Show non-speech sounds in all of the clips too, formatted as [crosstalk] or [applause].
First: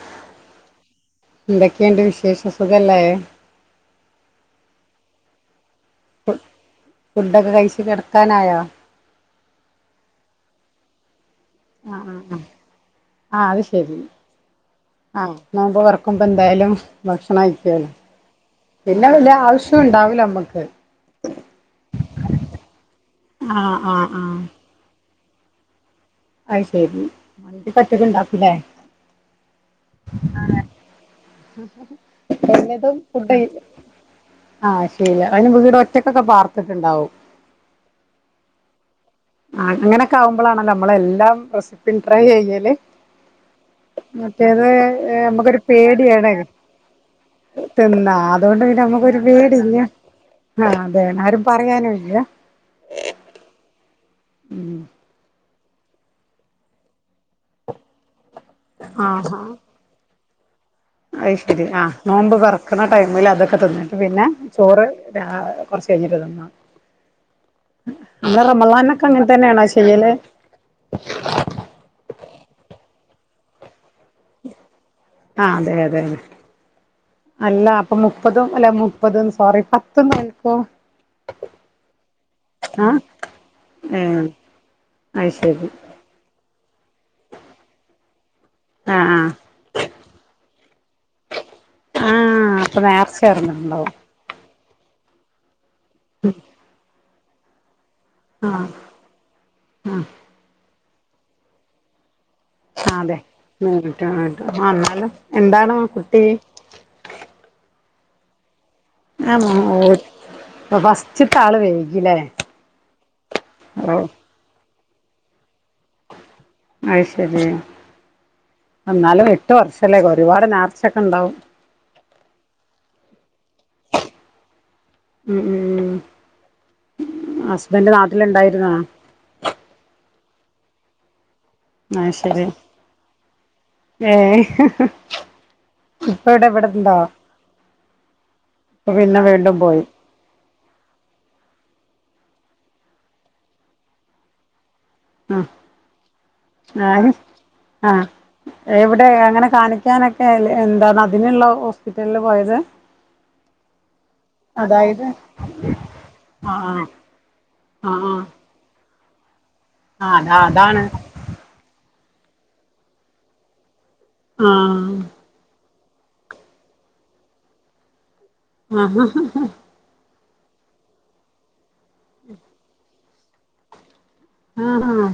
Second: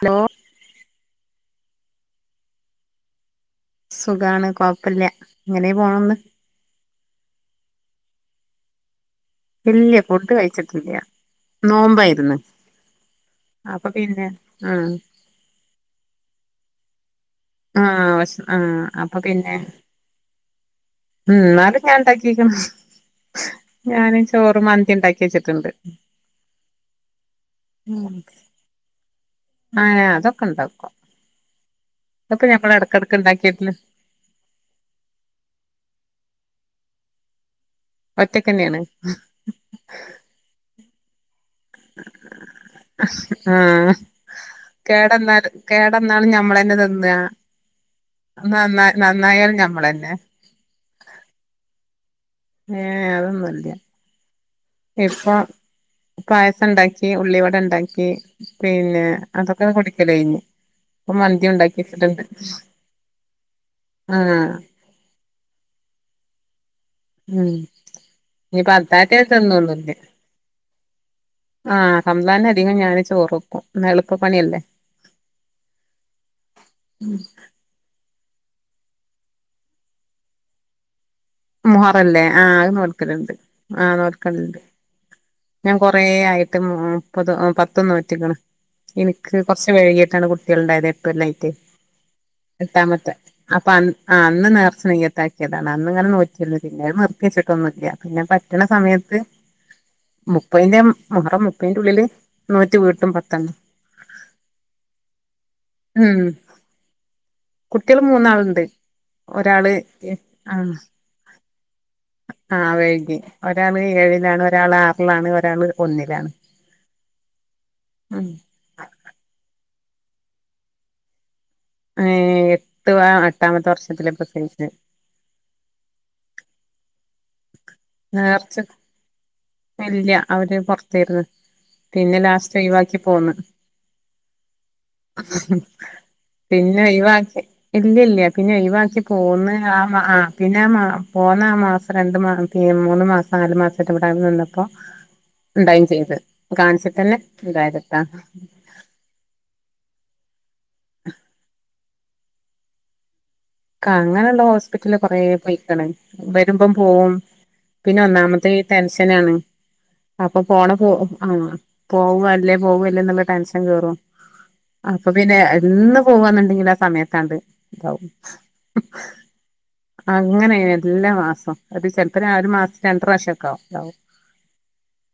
Hello ന്തൊക്കെയ്ണ്ട് വിശേഷ സുഖല്ലേ സുഖാണ് കൊഴപ്പല്ല ങ്ങനെ പോണംന്ന് ഫുഡൊക്കെ കഴിച്ച് കെട്ക്കാനായോ ഇല്ല ഫുഡ് കഴിച്ചിട്ടില്ല നോമ്പായിര്ന്ന് ആഹ് അത് അപ്പൊ ശരി പിന്നെ ആഹ് ആഹ് നോമ്പ് തൊറക്കുമ്പന്തായാലും ഭക്ഷണം കഴിക്കാലോ ആ ഭക്ഷ ആ പിന്നെ അപ്പൊ അതിൻ്റെ ആവശ്യം ഇണ്ടാവൂല്ലാ നമ്മക്ക് ഉം ഇന്നാലും ഞാൻ ഇണ്ടാക്കിക്ക്ണ് ആഹ് ആഹ് ഞാന് ആഹ് ചോറ് മന്തി ഇണ്ടാക്കി വെച്ചിട്ടുണ്ട് അയ്ശെരി മന്തിയൊക്കൊ ഒറ്റക്ക് ഇണ്ടാക്കുല്ലേ? ഏഹ് അതൊക്കെ ഇണ്ടാക്കും ഇതൊക്കെ എല്ലതും ഞമ്മളെട്ക്കെട്ക്ക് ഫുഡ് ഇണ്ടാക്കിയോക്കല് ആഹ് ശെരിയ അയിന് വീടൊറ്റക്കൊക്കെ പാർത്തിട്ട്ണ്ടാവും ഒറ്റക്കന്നെയാണ് ആഹ് അങ്ങനൊക്കാവുമ്പളാണല്ലോ നമ്മളെല്ലാം റെസിപ്പി ട്രൈ ചെയ്യല് ആഹ് മറ്റേത് കേടെന്നാലും നമുക്കൊരു കേടെന്നാലും പേടിയാണ് ഞമ്മളന്നെ തിന്നാ തിന്നാ അതോണ്ട് നന്നാ പിന്നമ്മക്കൊരു നന്നായാലും പേടില്ലാ ഞമ്മളന്നെ ആഹ് അതേ ആരും പറയാനൂല്ലാ ഏഹ് അതൊന്നുല്ല്യാ ഇപ്പം പായസണ്ടാക്കി ഉള്ളിവടണ്ടാക്കി പിന്നെ അതൊക്കെ കുടിക്കലയിഞ്ഞ് അയ്ശെരി ആഹ് നോമ്പ് തൊറക്ക്ണ ടൈമിലതൊക്കെ തിന്നട്ട് പിന്നെ ആഹ് ചോറ് രാ ഏഹ് കൊർച്ചയ്ഞ്ഞിട്ട് തിന്നാ ഉം [unintelligible] ഇനിയിപ്പ റമളാനിലൊക്കെ അത്താഴത്തെ ഇങ്ങൻത്തെന്നാണോ തിന്നൊന്നുല്ല ചെയ്യല് ആഹ് റംളാൻലധികോം ഞാൻ ചോറ് വെക്കും ഇന്നാ എളുപ്പപ്പണിയല്ലേ ആഹ് അതെയതെയതെ അല്ലാ അപ്പൊ മുപ്പതും അല്ല മുപ്പത് ന്ന് സോറി പത്തും നോൽക്കോ? മുഹറല്ലേ ആഹ് അത് നോൽക്കലിണ്ട് ആഹ് ഏഹ് നോൽക്കലിണ്ട് അത് ശരി ഞാൻ കൊർ കൊറേ ആയിട്ട് മു മുപ്പ‌തും പത്തും നോറ്റിക്ക്ണ് ആഹ് ആഹ് ഇനിക്ക് കൊർച്ച് വെഴ്കിട്ടാണ് കുട്ട്യാള്ണ്ടായത് എട്ട് കൊല്ലായിറ്റെ ആഹ് അപ്പൊ എട്ടാമത്തേ നേർച്ച അപ്പ അന്ന് നടന്നിട്ടുണ്ടാവും ആഹ് അന്ന് നേർച്ച നീയ്യത്താക്കിയതാണ് അന്ന് ഇങ്ങനെ നോറ്റിരുന്നു പിന്നെ അത് നിർത്തിയെച്ചിട്ടൊന്നുല്ലാ പിന്നെ പറ്റ്ണ ആഹ് സമയത്ത് ആഹ് മുപ്പെയ്ൻ്റെ മുഹറം മുപ്പയിന്റുള്ളില് ആഹ് അതെ നോറ്റിട്ട് ആഹ് ഇന്നാലും എന്താണ് കുട്ടി? കുട്ട്യേള് മൂന്നാള്ണ്ട് ഒരാള് എ ആഹ് സ്റ്റ്ത്താള് വെയ്കില്ലേ ആഹ് വെഴ്കി ഒരാള് ഏഴിലാണ് ഒരാളാറിലാണ് ഒരാള് ഒന്നിലാണ് അയ്ശെരി ആഹ് ഉം ഇന്നാലും എട്ട് വർഷല്ലേ ഒരുപാട് നേർച്ചൊക്കെണ്ടാവും ഏഹ് എട്ട് വ ആഹ് എട്ടാമത്തെ വർഷത്തിലാ പ്രസവിച്ചെ ഉം ഉം ഹസ്ബന്റ് നാട്ടിലിണ്ടായിര്ന്നോ ഇല്ലാ അവര് പൊർത്തേര്ന്ന് പിന്നെ ലാസ്റ്റൊയിവാക്കി പോന്ന് ഏഹ് പിന്നൊ ഒയിവാക്കി ഇല്ലല്ലാ പിന്നെ ഇപ്പ ഒയിവാക്കി പിന്നെ പോന്ന് വീണ്ടും പോയി ആഹ് ആഹ് പിന്നാ മാ പോന്നാ ആ മാസം രണ്ട് മാസ പി മൂന്ന് മാസം നാലു മാസെറ്റെ ഇവിടാണ്ട് നിന്നപ്പോ ആ ഇണ്ടായിം ചെയ്ത് ആര് കാണിച്ചിട്ടെന്നെ ആ ഇണ്ടായത്ട്ടാ എവിടെ അങ്ങനെ കാണിക്കാനൊക്കെ എൽ എന്താണതിനുള്ള ഹോസ്പ്പിറ്റലിലാ പോയത് ക്കങ്ങനെള്ള ഹോസ്പ്പിറ്റലില് അതായത് കൊറെ പോയ്ക്ക്ണ് ആ വെരുമ്പം ആ പോവും പിന്നെ ആ ഒന്നാമതീ ടെൻഷനാണ് ആ അതാ അപ്പൊ പോണ അതാണ് പോ ആഹ് പോവല്ലേ പോവല്ലേന്നുള്ള ടെൻഷൻ കേറും ആ അപ്പൊ പിന്നെ എന്നും പോവന്ന്ണ്ടെങ്കില് ആ സമയത്താണ്ട് ഇതാവും അങ്ങനെ എല്ലാ മാസോം അത് ചെലപ്പോ ആ ഒരു മാസത്തി രണ്ട് പ്രാവശ്യക്കാവും ആ ആ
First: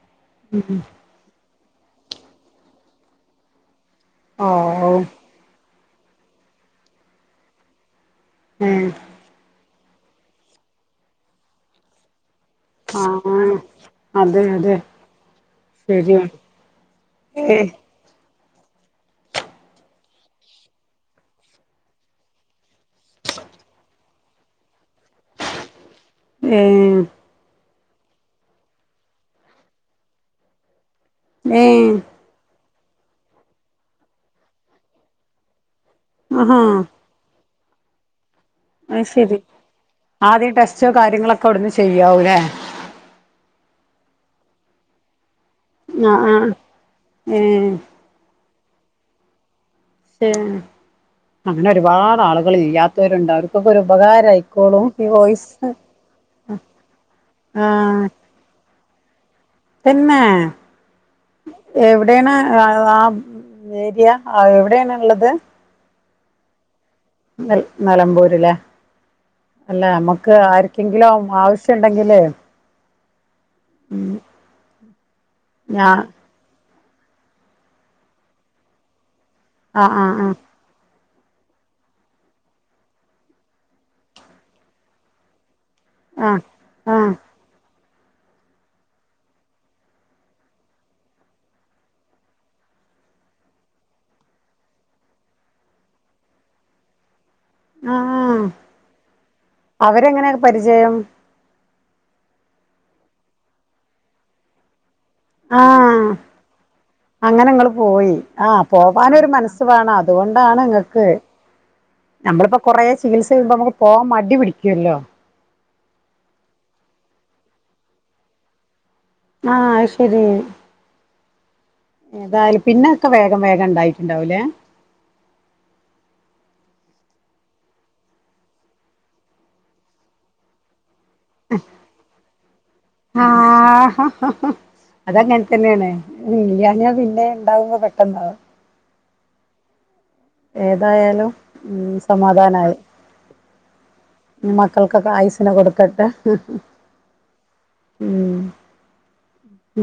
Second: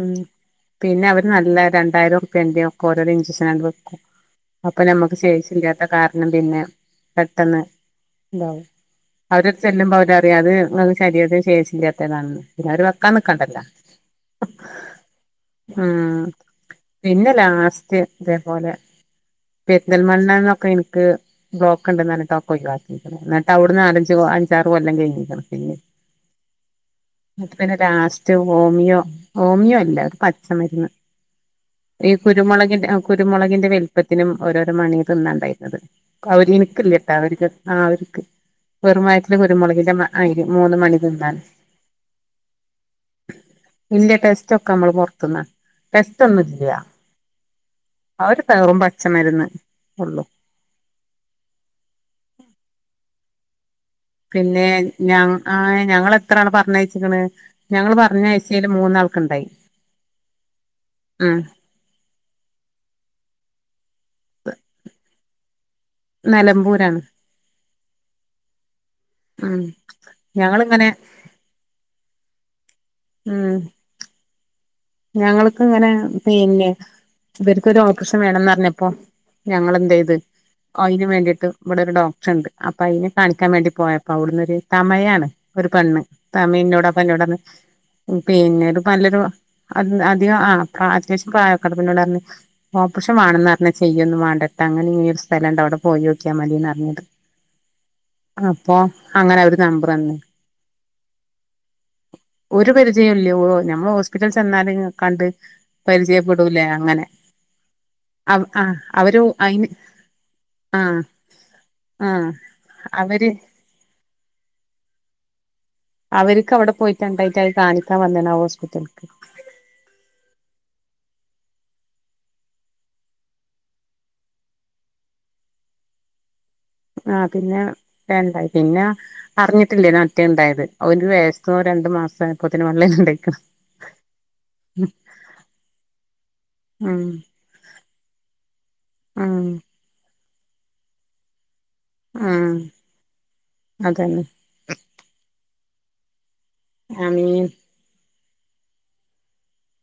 ഉം ഉം പിന്നെ അവര് നല്ല രണ്ടായിരൊർ [unintelligible] ഒക്കെ ഓരോരോ ഇഞ്ചക്ഷനാട്ട് വെക്കും ഓ അപ്പൊ നമ്മക്ക് [unintelligible] കാരണം പിന്നെ പെട്ടെന്ന് ഇണ്ടാവും ഏ അവരെട് ചെല്ല്മ്പൊ അവര് പറയും അത് ഇങ്ങക്ക് ശരീരത്തിന് ശേഷില്ലാത്തതാണെന്ന് പിന്നോര് വെക്കാൻ ആഹ് നിക്കണ്ടല്ലാ അതെ അതെ ഉം ശരിയാണ് പിന്നെ ഏ ലാസ്റ്റ് ഇതേപോലെ പെര്ന്തൽമണ്ണേയ്ന്നൊക്കെ ഇൻക്ക് ബ്ലോക്ക് ഇണ്ട്ന്ന് പറഞ്ഞിട്ട് അതൊക്കെ ഒഴിവാക്കി ക്കിക്ക്ണ് ഇന്നട്ട് അവ്ട്ന്ന് നാലഞ്ച് അഞ്ചാറ് കൊല്ലം കഴിഞ്ഞ്ക്ക്ണ് പിന്നെ ന്നെഹ് ന്നട്ട് പിന്നെ ലാസ്റ്റ് ഹോമിയോ ഹോമിയോ അല്ല ഒര് പച്ചമെര്ന്ന് ന്നെയ് ഈ കുരുമൊളകിന്റെ അഹ് കുരുമൊളകിന്റെ വെൽപ്പത്തിലും ഓരോരോ മണിയാ തിന്നാണ്ടായിരുന്നത് ഒക്കെ അവര് ആഹാ ഇൻ കെട്ട് അവര് കെട്ട്ണ അവര്ക്ക് അത് വെറും വയറ്റില് ശരി കുരുമുളകിന്റെ മായ്രി ആദ്യം മൂന്ന് ടെസ്റ്റോ മണി തിന്നാന് കാര്യങ്ങളൊക്കെ അവിടുന്ന് ചെയ്യാവൂല്ലേ ഇല്ല ടെസ്റ്റൊക്കെ അമ്മള് പൊർത്ത്ന്നാണ് ടെസ്റ്റ് ആഹ് ആഹ് ഒന്നുംല്ല്യ ഏ ആ ഒര് വെറും പച്ചമരുന്ന് ഉള്ളു [unintelligible] അങ്ങനെ ഒരുപാട് ആളുകള് ഇല്ല്യാ രുണ്ട് അവർക്കൊക്കെ ഒരു പിന്നെ ഉപകാരയിക്കോളും ഈ ഞ വോയിസ് ആ ഞങ്ങള് എത്ര ആഹ് ആഹ് ആഹ് ചേയ്ല് മൂന്നാൾക്ക് ഇണ്ടായി തെന്നേ എവ്ടേണ് ആ ആ ഏരിയ അഹ് എവ്ടേണ്ള്ളത് നെലമ്പൂരാണ് നെൽ നെലമ്പൂര്ല്ലെ ഉം അല്ല ഞമ്മുക്ക് ഞങ്ങളിങ്ങനെ ആര്ക്കെങ്കിലും ആവു ആവശ്യണ്ടെങ്കില് ഉം ഉം ഞങ്ങൾക്ക് ഇങ്ങനെ പിന്നെ ഇവര്ക്കൊരു ഓപ്രശം വേണംന്ന് പറഞ്ഞപ്പൊ ആഹ് ഞങ്ങളെന്തെയ്ത് ആഹ് അയിന് വേണ്ടിയിട്ട് ഇവിടെ ഒരു ഡോക്ടർ ഇണ്ട് അപ്പ അയിനെ കാണിക്കാൻ വേണ്ടി പോയപ്പൊ അവ്ട്ന്നൊര് തമഴാണ് ഒരു പെണ്ണ് ആഹ് തമിഴ് ഇന്നോട് അപ്പ ആഹ് ഇന്നോട് പർഞ്ഞ് ഉം പിന്നീട് പ്പൊ നല്ലൊരു അത് ന്ന് അതിന് ആഹ് അത്യാവശ്യം പ്രായൊക്കെണ്ട് അപ്പന്നോട് പർഞ്ഞ് ഓപ്പറേഷൻ വാണം ന്ന് പർഞ്ഞ് ചെയ്യൊന്നും വാണ്ടട്ടാ അങ്ങനെ ഇങ്ങനി ഒരു സ്ഥലണ്ട് അവ്ടെ പോയോക്കിയാ മതിന്ന് പർഞ്ഞ് ഇത് ആഹ് അങ്ങനെ അവര് നമ്പർ തന്ന് അവരെങ്ങനെ ഇങ്ങക്ക് പരിചയം ഒരു പരിചയൊല്ല്യാ ഓ ഞമ്മള് ഹോസ്പിറ്റൽല് ചെന്നാല് കണ്ട് ആഹ് പരിചയപ്പെടൂലേ അങ്ങനെ അങ്ങനെ ഇങ്ങള്പോയി അവ ആഹ് പോകനു അവര് ഒരു മനസ്സ് അയിന് വേണം അതുകൊണ്ടാണ് ആഹ് ഇങ്ങക്ക് ആഹ് നമ്മളിപ്പോ കൊറേ ചികിത്സ അവര് ചെയ്യുമ്പോ നമ്മക്ക് പോവാൻ മടി പിടിക്കൊല്ലോ അവര്ക്ക് അവടെ പോയിട്ട് എന്തായിറ്റാ അത് കാണിക്കാൻ വന്നാണ് ആ ഹോസ്പിറ്റൽക്ക് ആഹ് അയ്ശരി ഏതായാലും പിന്നെ ഒക്കെ വേഗം വേഗം ഇണ്ടായിറ്റ് ഇണ്ടാവുംല്ലേ ആഹ് പിന്നെ വേം ഇണ്ടായി പിന്നെ അറിഞ്ഞിട്ടില്ലേയ്ന്ന് അഹ് മറ്റേ ഇണ്ടായത് ഒര് വയസ്സ് സ്സോ രണ്ട് മാസോ ആയപ്പോത്തി ത്തിന് പള്ളേല് ഇണ്ടാ ആഹ് അതങ്ങൻതന്നേണ് ഇല്ല്യാഞ്ഞാ ഉം പിന്നെ ഇണ്ടാവുമ്പൊ പെട്ടെന്നാവും ആഹ് ഏതായാലും ഉം ഉം സമാധാനായി അതന്നെ മക്കൾക്കൊക്കെ ആയുസിനു കൊടുക്കട്ടെ ആമീൻ ഉം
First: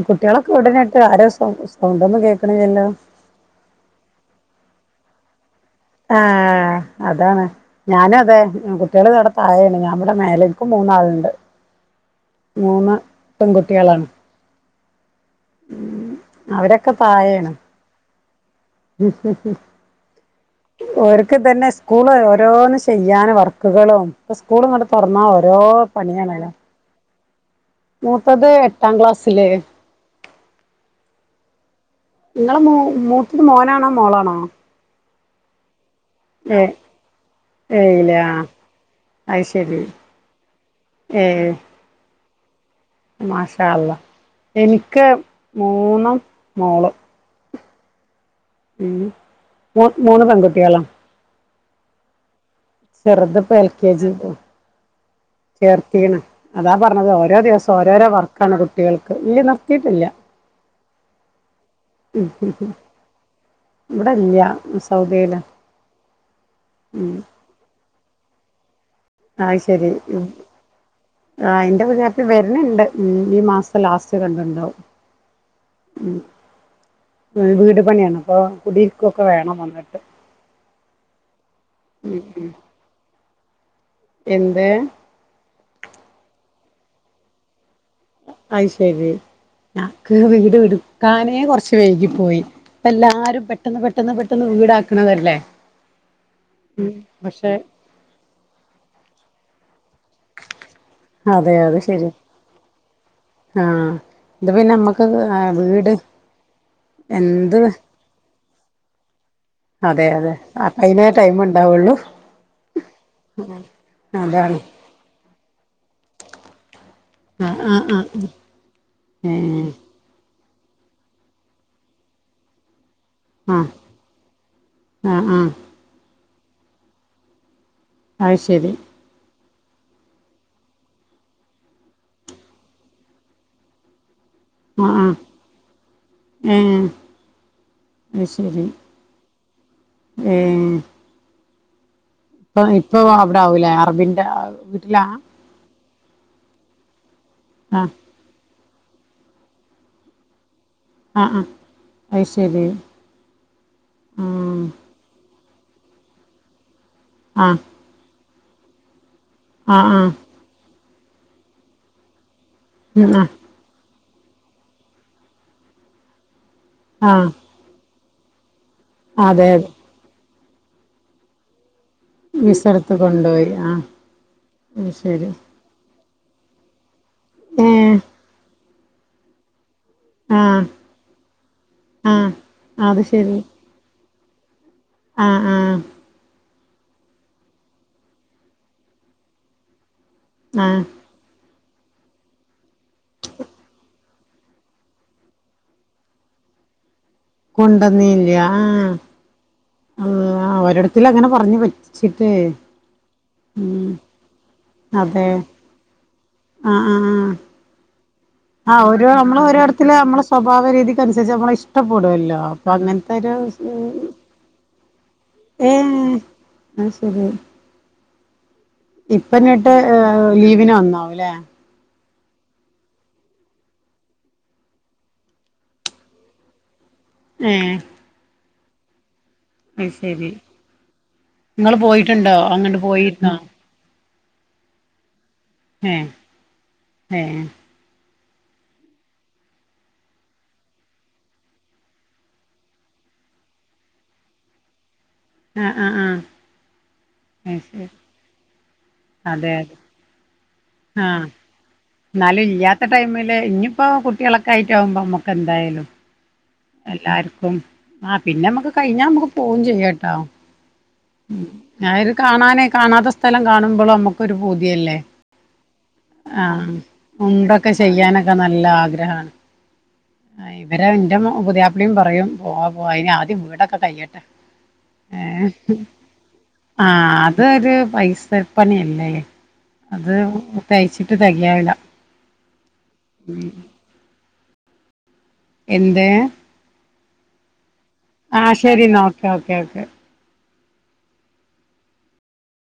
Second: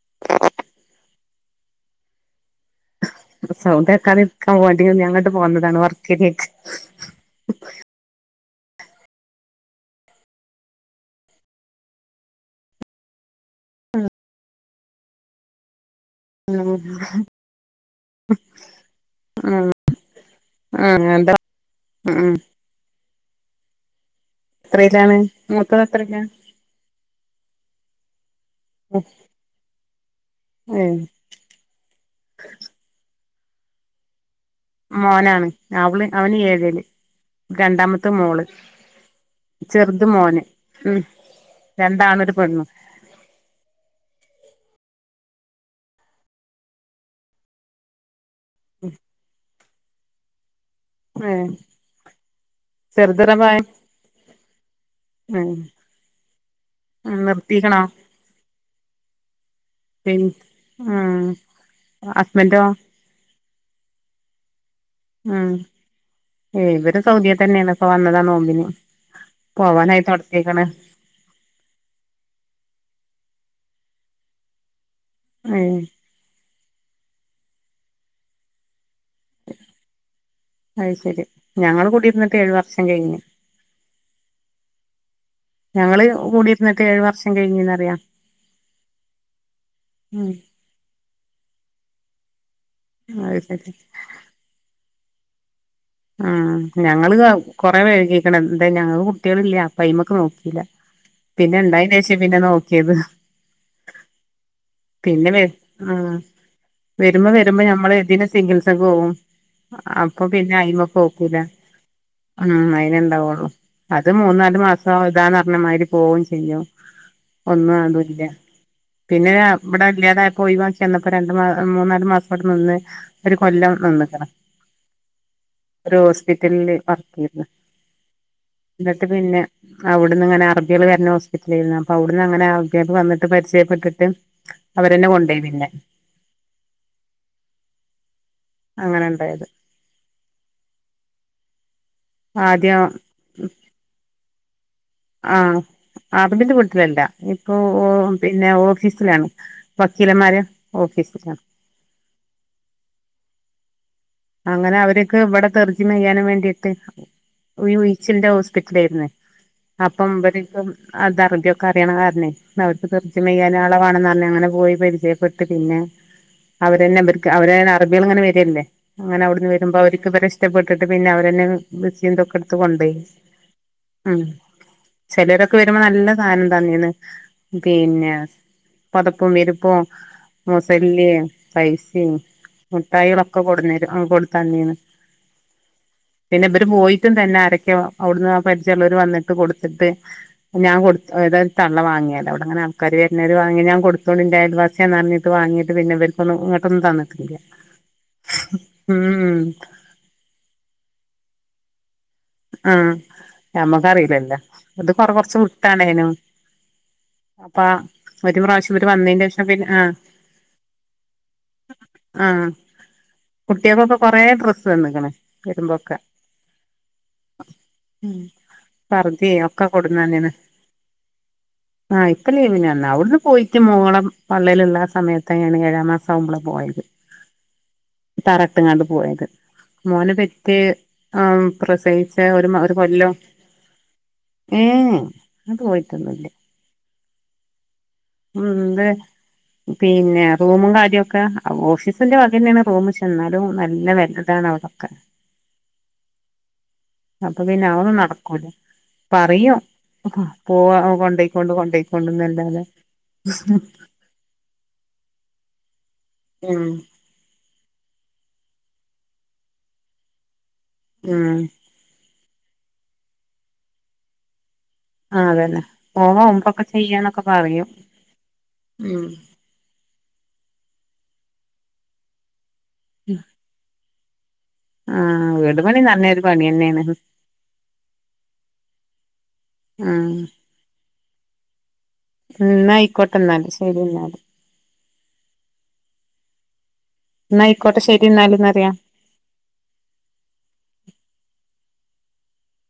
കുട്ടികളൊക്കെ വീട്ടിലുണ്ടോ ആരേം സൗ സൗണ്ട് ഒന്നും കേൾക്കണില്ലല്ലോ സൗണ്ട് കേക്കാതിരിക്കാൻ വേണ്ടി ഞാനിങ്ങോട്ട് പോന്നതാണിപ്പം ആഹ് അതാണ് ഞാനുവതേ, കുട്ടികൾ അവ്ടെ താഴയാണ് ഞാൻ ഇവിടെ മേലേ. ഇൻക്ക് മൂന്നാളുണ്ട് മൂന്ന് പെൺകുട്ടികളാണ് അവരൊക്കെ [unintelligible] ഉം ഉം ഉം ആഹ് എന്താ ഓര്ക്ക് തന്നെ സ്കൂള് ഉം ഓരോ ചെയ്യാൻ വർക്കുകളും ഈ സ്കൂളങ്ങോട്ട് എത്രയിലാണ് തുറന്നാ ഓരോ മൂത്തത് എത്രയിലാ പണിയാണല്ലോ മൂത്തത് എട്ടാം ക്ലാസ്സില് ഏഹ് ഇങ്ങളെ മൂ മൂത്തത് മോനാണോ മോളാണോ? ആഹ് മോനാണ് അവള് അവന് ഏഹ് ഏഴില് രണ്ടാമത്തെ ഏഴില് ആഹ് മോള്, അത് ശരി ചെർത് മോന് ഉം ഏഹ് രണ്ടാണും ഒരു പെണ്ണും മാഷാ അള്ള എനിക്ക് മൂന്നും മോള് ഉം മൂ മൂന്ന് പെൺകുട്ടികളാ ആഹ് ചെറുതിപ്പൊ എൽ കെ ജീല് ഏഹ് ചേർത്തീക്കണ്. അതാ പറഞ്ഞത് ഓരോ ദിവസം നിർത്തിക്കണോ ഓരോരോ വർക്കാണ് കുട്ടികൾക്ക്. ഈ റിൻ ആഹ് ഹസ്ബൻ്റ് ഇവിടെയില്ല ആഹ് ഇവര് ഉം സൗദിയേ തന്നെയാണ്. ഇപ്പോ വന്നതാ നോമ്പിന് അത് ശരി പോവാനായിട്ടടുത്തേക്കണ്. ആഹ് ഇന്റെ പുതിയാപ്പി വരണണ്ട്. ഈ മാസം ലാസ്റ്റ് വരണ്ടുണ്ടാവും ഏഹ് ഉം വീട് പണിയാണ് ഇപ്പൊ. കുടിയിരിക്കൊക്കെ വേണം വന്നിട്ട്. അത് ശരി. ഞങ്ങള് കുടിയിരുന്നിട്ട് ഏഴു വർഷം കഴിഞ്ഞ്. എന്ത്? ഞങ്ങള് കുടിയിരിന്നിട്ട് ഏഴ് വർഷം കഴിഞ്ഞ്ന്ന് പറയാ. അയ്ശരി. ഞങ്ങക്ക് ഉം വീട് വിടുക്കാനേ കൊറച്ച് വൈകിപ്പോയി. ഇപ്പ അത് എല്ലാരും ശരി പെട്ടെന്ന് പെട്ടെന്ന് പെട്ടെന്ന് വീടാക്കണതല്ലേ. ആഹ് ഉം ഞങ്ങള് പക്ഷെ കൊറേ വൈകീയേക്കണ്. എന്തേ ഞങ്ങക്ക് കുട്ടികളില്ല. പൈമക്ക് നോക്കിയില്ല. അതെ പിന്നെ അത് ഉണ്ടായതിന് ശരിയാ ശേഷാ പിന്നെ നോക്കിയത്. ആഹ്. ഇത് പിന്നെ നമ്മക്കൊക്കെ പിന്നെ വെ ആഹ് വീട് ആഹ് വരുമ്പോ എന്ത് വരുമ്പോ ഞമ്മള് ഇതിൻറെ ചികിത്സക്ക് പോകും. അതെ അപ്പൊ അതെ പിന്നെ അപ്പ അയ്മ അയിനേ ടൈം പോക്കൂല്ല. ഉണ്ടാവുള്ളൂ അയിനേ ഉണ്ടാവുള്ളൂ. അത് അതാണ് മൂന്നാല് മാ സം ദാ എന്ന് പറഞ്ഞ മാതിരി പോവുകേം ചെയ്യും. ആഹ് ഒന്നും ആഹ് ആഹ് ആവതുവില്ല. പിന്നെ ദാ ഏഹ് ഇവടെ ഇല്ലാതായിപ്പോയി വാങ്ങ് ചെന്നപ്പോ രണ്ടു മാ മൂന്നാല് മാസവവ്‌ടെ നിന്ന് ഒരു ആഹ് കൊല്ലം നിന്നിക്കണ്. ആഹ് ആഹ് ഒരു ഹോസ്പിറ്റലില് വർക്ക് ചെയ്തത്. അയ് ശരി എന്നിട്ട് പിന്നെ അവിടന്ന്ങ്ങനെ അറബികൾ വരണ ഹോസ്പിറ്റലായിരുന്നു അപ്പൊ അവിടന്ന് അങ്ങനെ അറബികള് വന്നിട്ട് പരിചയപ്പെട്ടിട്ട് ആഹ് അവരെന്നെ ആഹ് കൊണ്ടോയി പിന്നെ അഹ് ശരി അങ്ങനെ ഇണ്ടായത് ഏഹ് ഇപ്പ ആദ്യം ഇപ്പൊ അവിടെ ആവൂലേ അറബിന്റെ വീട്ടിലാ ആഹ് അറബിന്റെ വീട്ടിലല്ല ഇപ്പൊ ഓ ആഹ് പിന്നെ ഓഫീസിലാണ് വക്കീലന്മാരെ ആഹ് ഓഫീസിലാണ് ആഹ് അയ് ശെരി അങ്ങനെ അവരിക്ക് ഇവിടെ തെർജിമ ചെയ്യാനും വേണ്ടിയിട്ട് ആഹ് ഈ ഉഴിച്ചിളിന്റെ ഹോസ്പിറ്റലായിരുന്ന് ആഹ് അപ്പം ആഹ് ഇവരിപ്പം അത് അറബി ഒക്കെ അറിയണ കാരണേ അവർക്ക് ഉം തർജിമ ആഹ് ചെയ്യാൻ ആളെ വാണെന്ന് പറഞ് അങ്ങനെ പോയി പരിചയപ്പെട്ട് പിന്നെ അവരന്നെ ആഹ് ഇവർക്ക് അവരെ അറബികളിങ്ങനെ വരല്ലേ അങ്ങനെ അവിടുന്ന് അതെ അതെ വരുമ്പോ അവരിക്ക് ഇവരെ ഇഷ് ട്ടപ്പെട്ടിട്ട് പിന്നെ അവരന്നെ വിസയും ഇതൊക്കെടുത്ത് വിസെടുത്ത് കൊണ്ടോയി കൊണ്ടുപോയി ആഹ് ഉം അത് ശരി ചിലരൊക്കെ വരുമ്പോ നല്ല സാധനം തന്നീണ് ഏഹ് പിന്നെ പൊതപ്പും വിരുപ്പും ആഹ് മുസല്ലേ പൈസിം ആഹ് അത് ശരി മുഠായികളൊക്കെ കൊടുന്നരും ആഹ് കൊണ്ടു തന്നീന്ന് ആഹ് ആഹ് പിന്നെ ഇബരും പോയിട്ടും തന്നെ ആരൊക്കെ അവിടുന്ന് പരിചയള്ളവര് വന്നിട്ട് കൊടുത്തിട്ട് ഞാൻ ആഹ് കൊടുത്തു ഏതായാലും തള്ള വാങ്ങിയതാ അവിടെ അങ്ങനെ ആൾക്കാര് വരുന്നവര് വാങ്ങി ഞാൻ കൊടു [unintelligible] ന്റെ അയൽവാസിയാന്ന് പറഞ്ഞിട്ട് വാങ്ങിട്ട് പിന്നെ ഇവരിക്കൊന്നും ഇങ്ങട്ടൊന്നും തന്നിട്ടില്ല കൊണ്ടന്നില്ല ഉം ആഹ് ആഹ് ഒരിടത്തിൽ അങ്ങനെ പറഞ്ഞു പറ്റി ച്ചിട്ടേ ആഹ് നമ്മക്കറിയില്ലല്ലോ അത് കൊറ അതെ കൊറച്ച് വിട്ടാണേനും അപ്പാ അഹ് ഓരോ നമ്മള് ഓരോരുത്തില് നമ്മള സ്വഭാവ രീതിക്കനുസരിച്ച് നമ്മള ഇഷ്ടപ്പെടുവല്ലോ ആഹ് അപ്പൊ അങ്ങനത്തൊരു കുട്ടികൾക്കൊക്കെ കൊറേ ഡ്രസ്സ് തന്ന്ക്ക്ണ് ഉം വരുമ്പോക്കെ ഏഹ് അഹ് ശരി ഉം പർദ്ദിം ഒക്കെ ഇപ്പന്നിട്ട് കൊടുന്നന്നേണ് ലീവിന് വന്നാവൂല്ലേ ആഹ് ഇപ്പം ലീവിന് വന്നാ അവിടുന്ന് പോയിട്ട് മോളെ പള്ളേലുള്ള സമയത്താണ് ഏഴാ മാസം ആവുമ്പള പോയത് ഏഹ് തറട്ട്ങ്ങാണ്ട് പോയത് അത് മോനെ ശരി പെറ്റ് ഉം നിങ്ങള് പ്രസവിച്ച പോയിട്ടുണ്ടോ ഒരു മാ ഒരു അങ്ങട്ട് കൊല്ലം പോയിരുന്നോ ഏഹ് അങ്ങട്ട് ഏഹ് പോയിട്ടൊന്നുല്ല ഏഹ് ഉം എന്താ പിന്നെ റൂമും കാര്യൊക്കെ ഓഫീസിന്റെ വകന്നെയാണ് റൂമി ചെന്നാലും നല്ല [unintelligible] ട്ടാണ് അവർക്കൊക്കെ ആഹ് ആഹ് ആഹ് അപ്പൊ അത് പിന്നെ അഹ് ശരി ഒന്നും നടക്കൂല അതെ പറയാ അതെ ആഹ് എന്നാലും കൊണ്ടോയിക്കോണ്ട്ന്നല്ലാതെ ഇല്ലാത്ത ടൈമില് ഇനിയിപ്പോ കുട്ട്യേളൊക്കെ ആയിട്ടാകുമ്പോ നമ ക്കെന്തായാലും ഉം എല്ലാരിക്കും ആ പിന്നെ നമ്മക്ക് കഴിഞ്ഞാ നമ്മക്ക് പോവും ചെയ്യാട്ടോ ഉം ഞാനൊരു കാണാനെ കാണാത്ത സ്ഥലം കാണുമ്പളും നമ്മക്കൊരു പൂതിയെല്ലേ ആ അതന്നെ പോവുമ്പോ ഒമ്പൊക്കെ ആഹ് ചെയ്യാന്നൊക്കെ പറയും ഉംറക്കെ ചെയ്യാനൊക്കെ നല്ല ഉം ആഗ്രഹാണ് ഇവര് എന്റെ മു പുതിയാപ്ലേം പറയും പോവാ പോവാ അയിന് ആദ്യം ഇവിടൊക്കെ കയ്യട്ടെ ആ ഏഹ് വീട് പണി നല്ലൊരു പണി തന്നെയാണ് ആഹ് അതൊരു പൈസപണിയല്ലേ അത് ഉം തയ്ച്ചിട്ട് തെകയാവില്ല ഉം എന്നായിക്കോട്ടെ എന്നാല് ശരിന്നാല് എന്തേ ന്നായിക്കോട്ടെ ആഹ് ശെരിന്നാല്ന്നറിയാ ശരി എന്നാ ഓക്കെ ഓക്കെ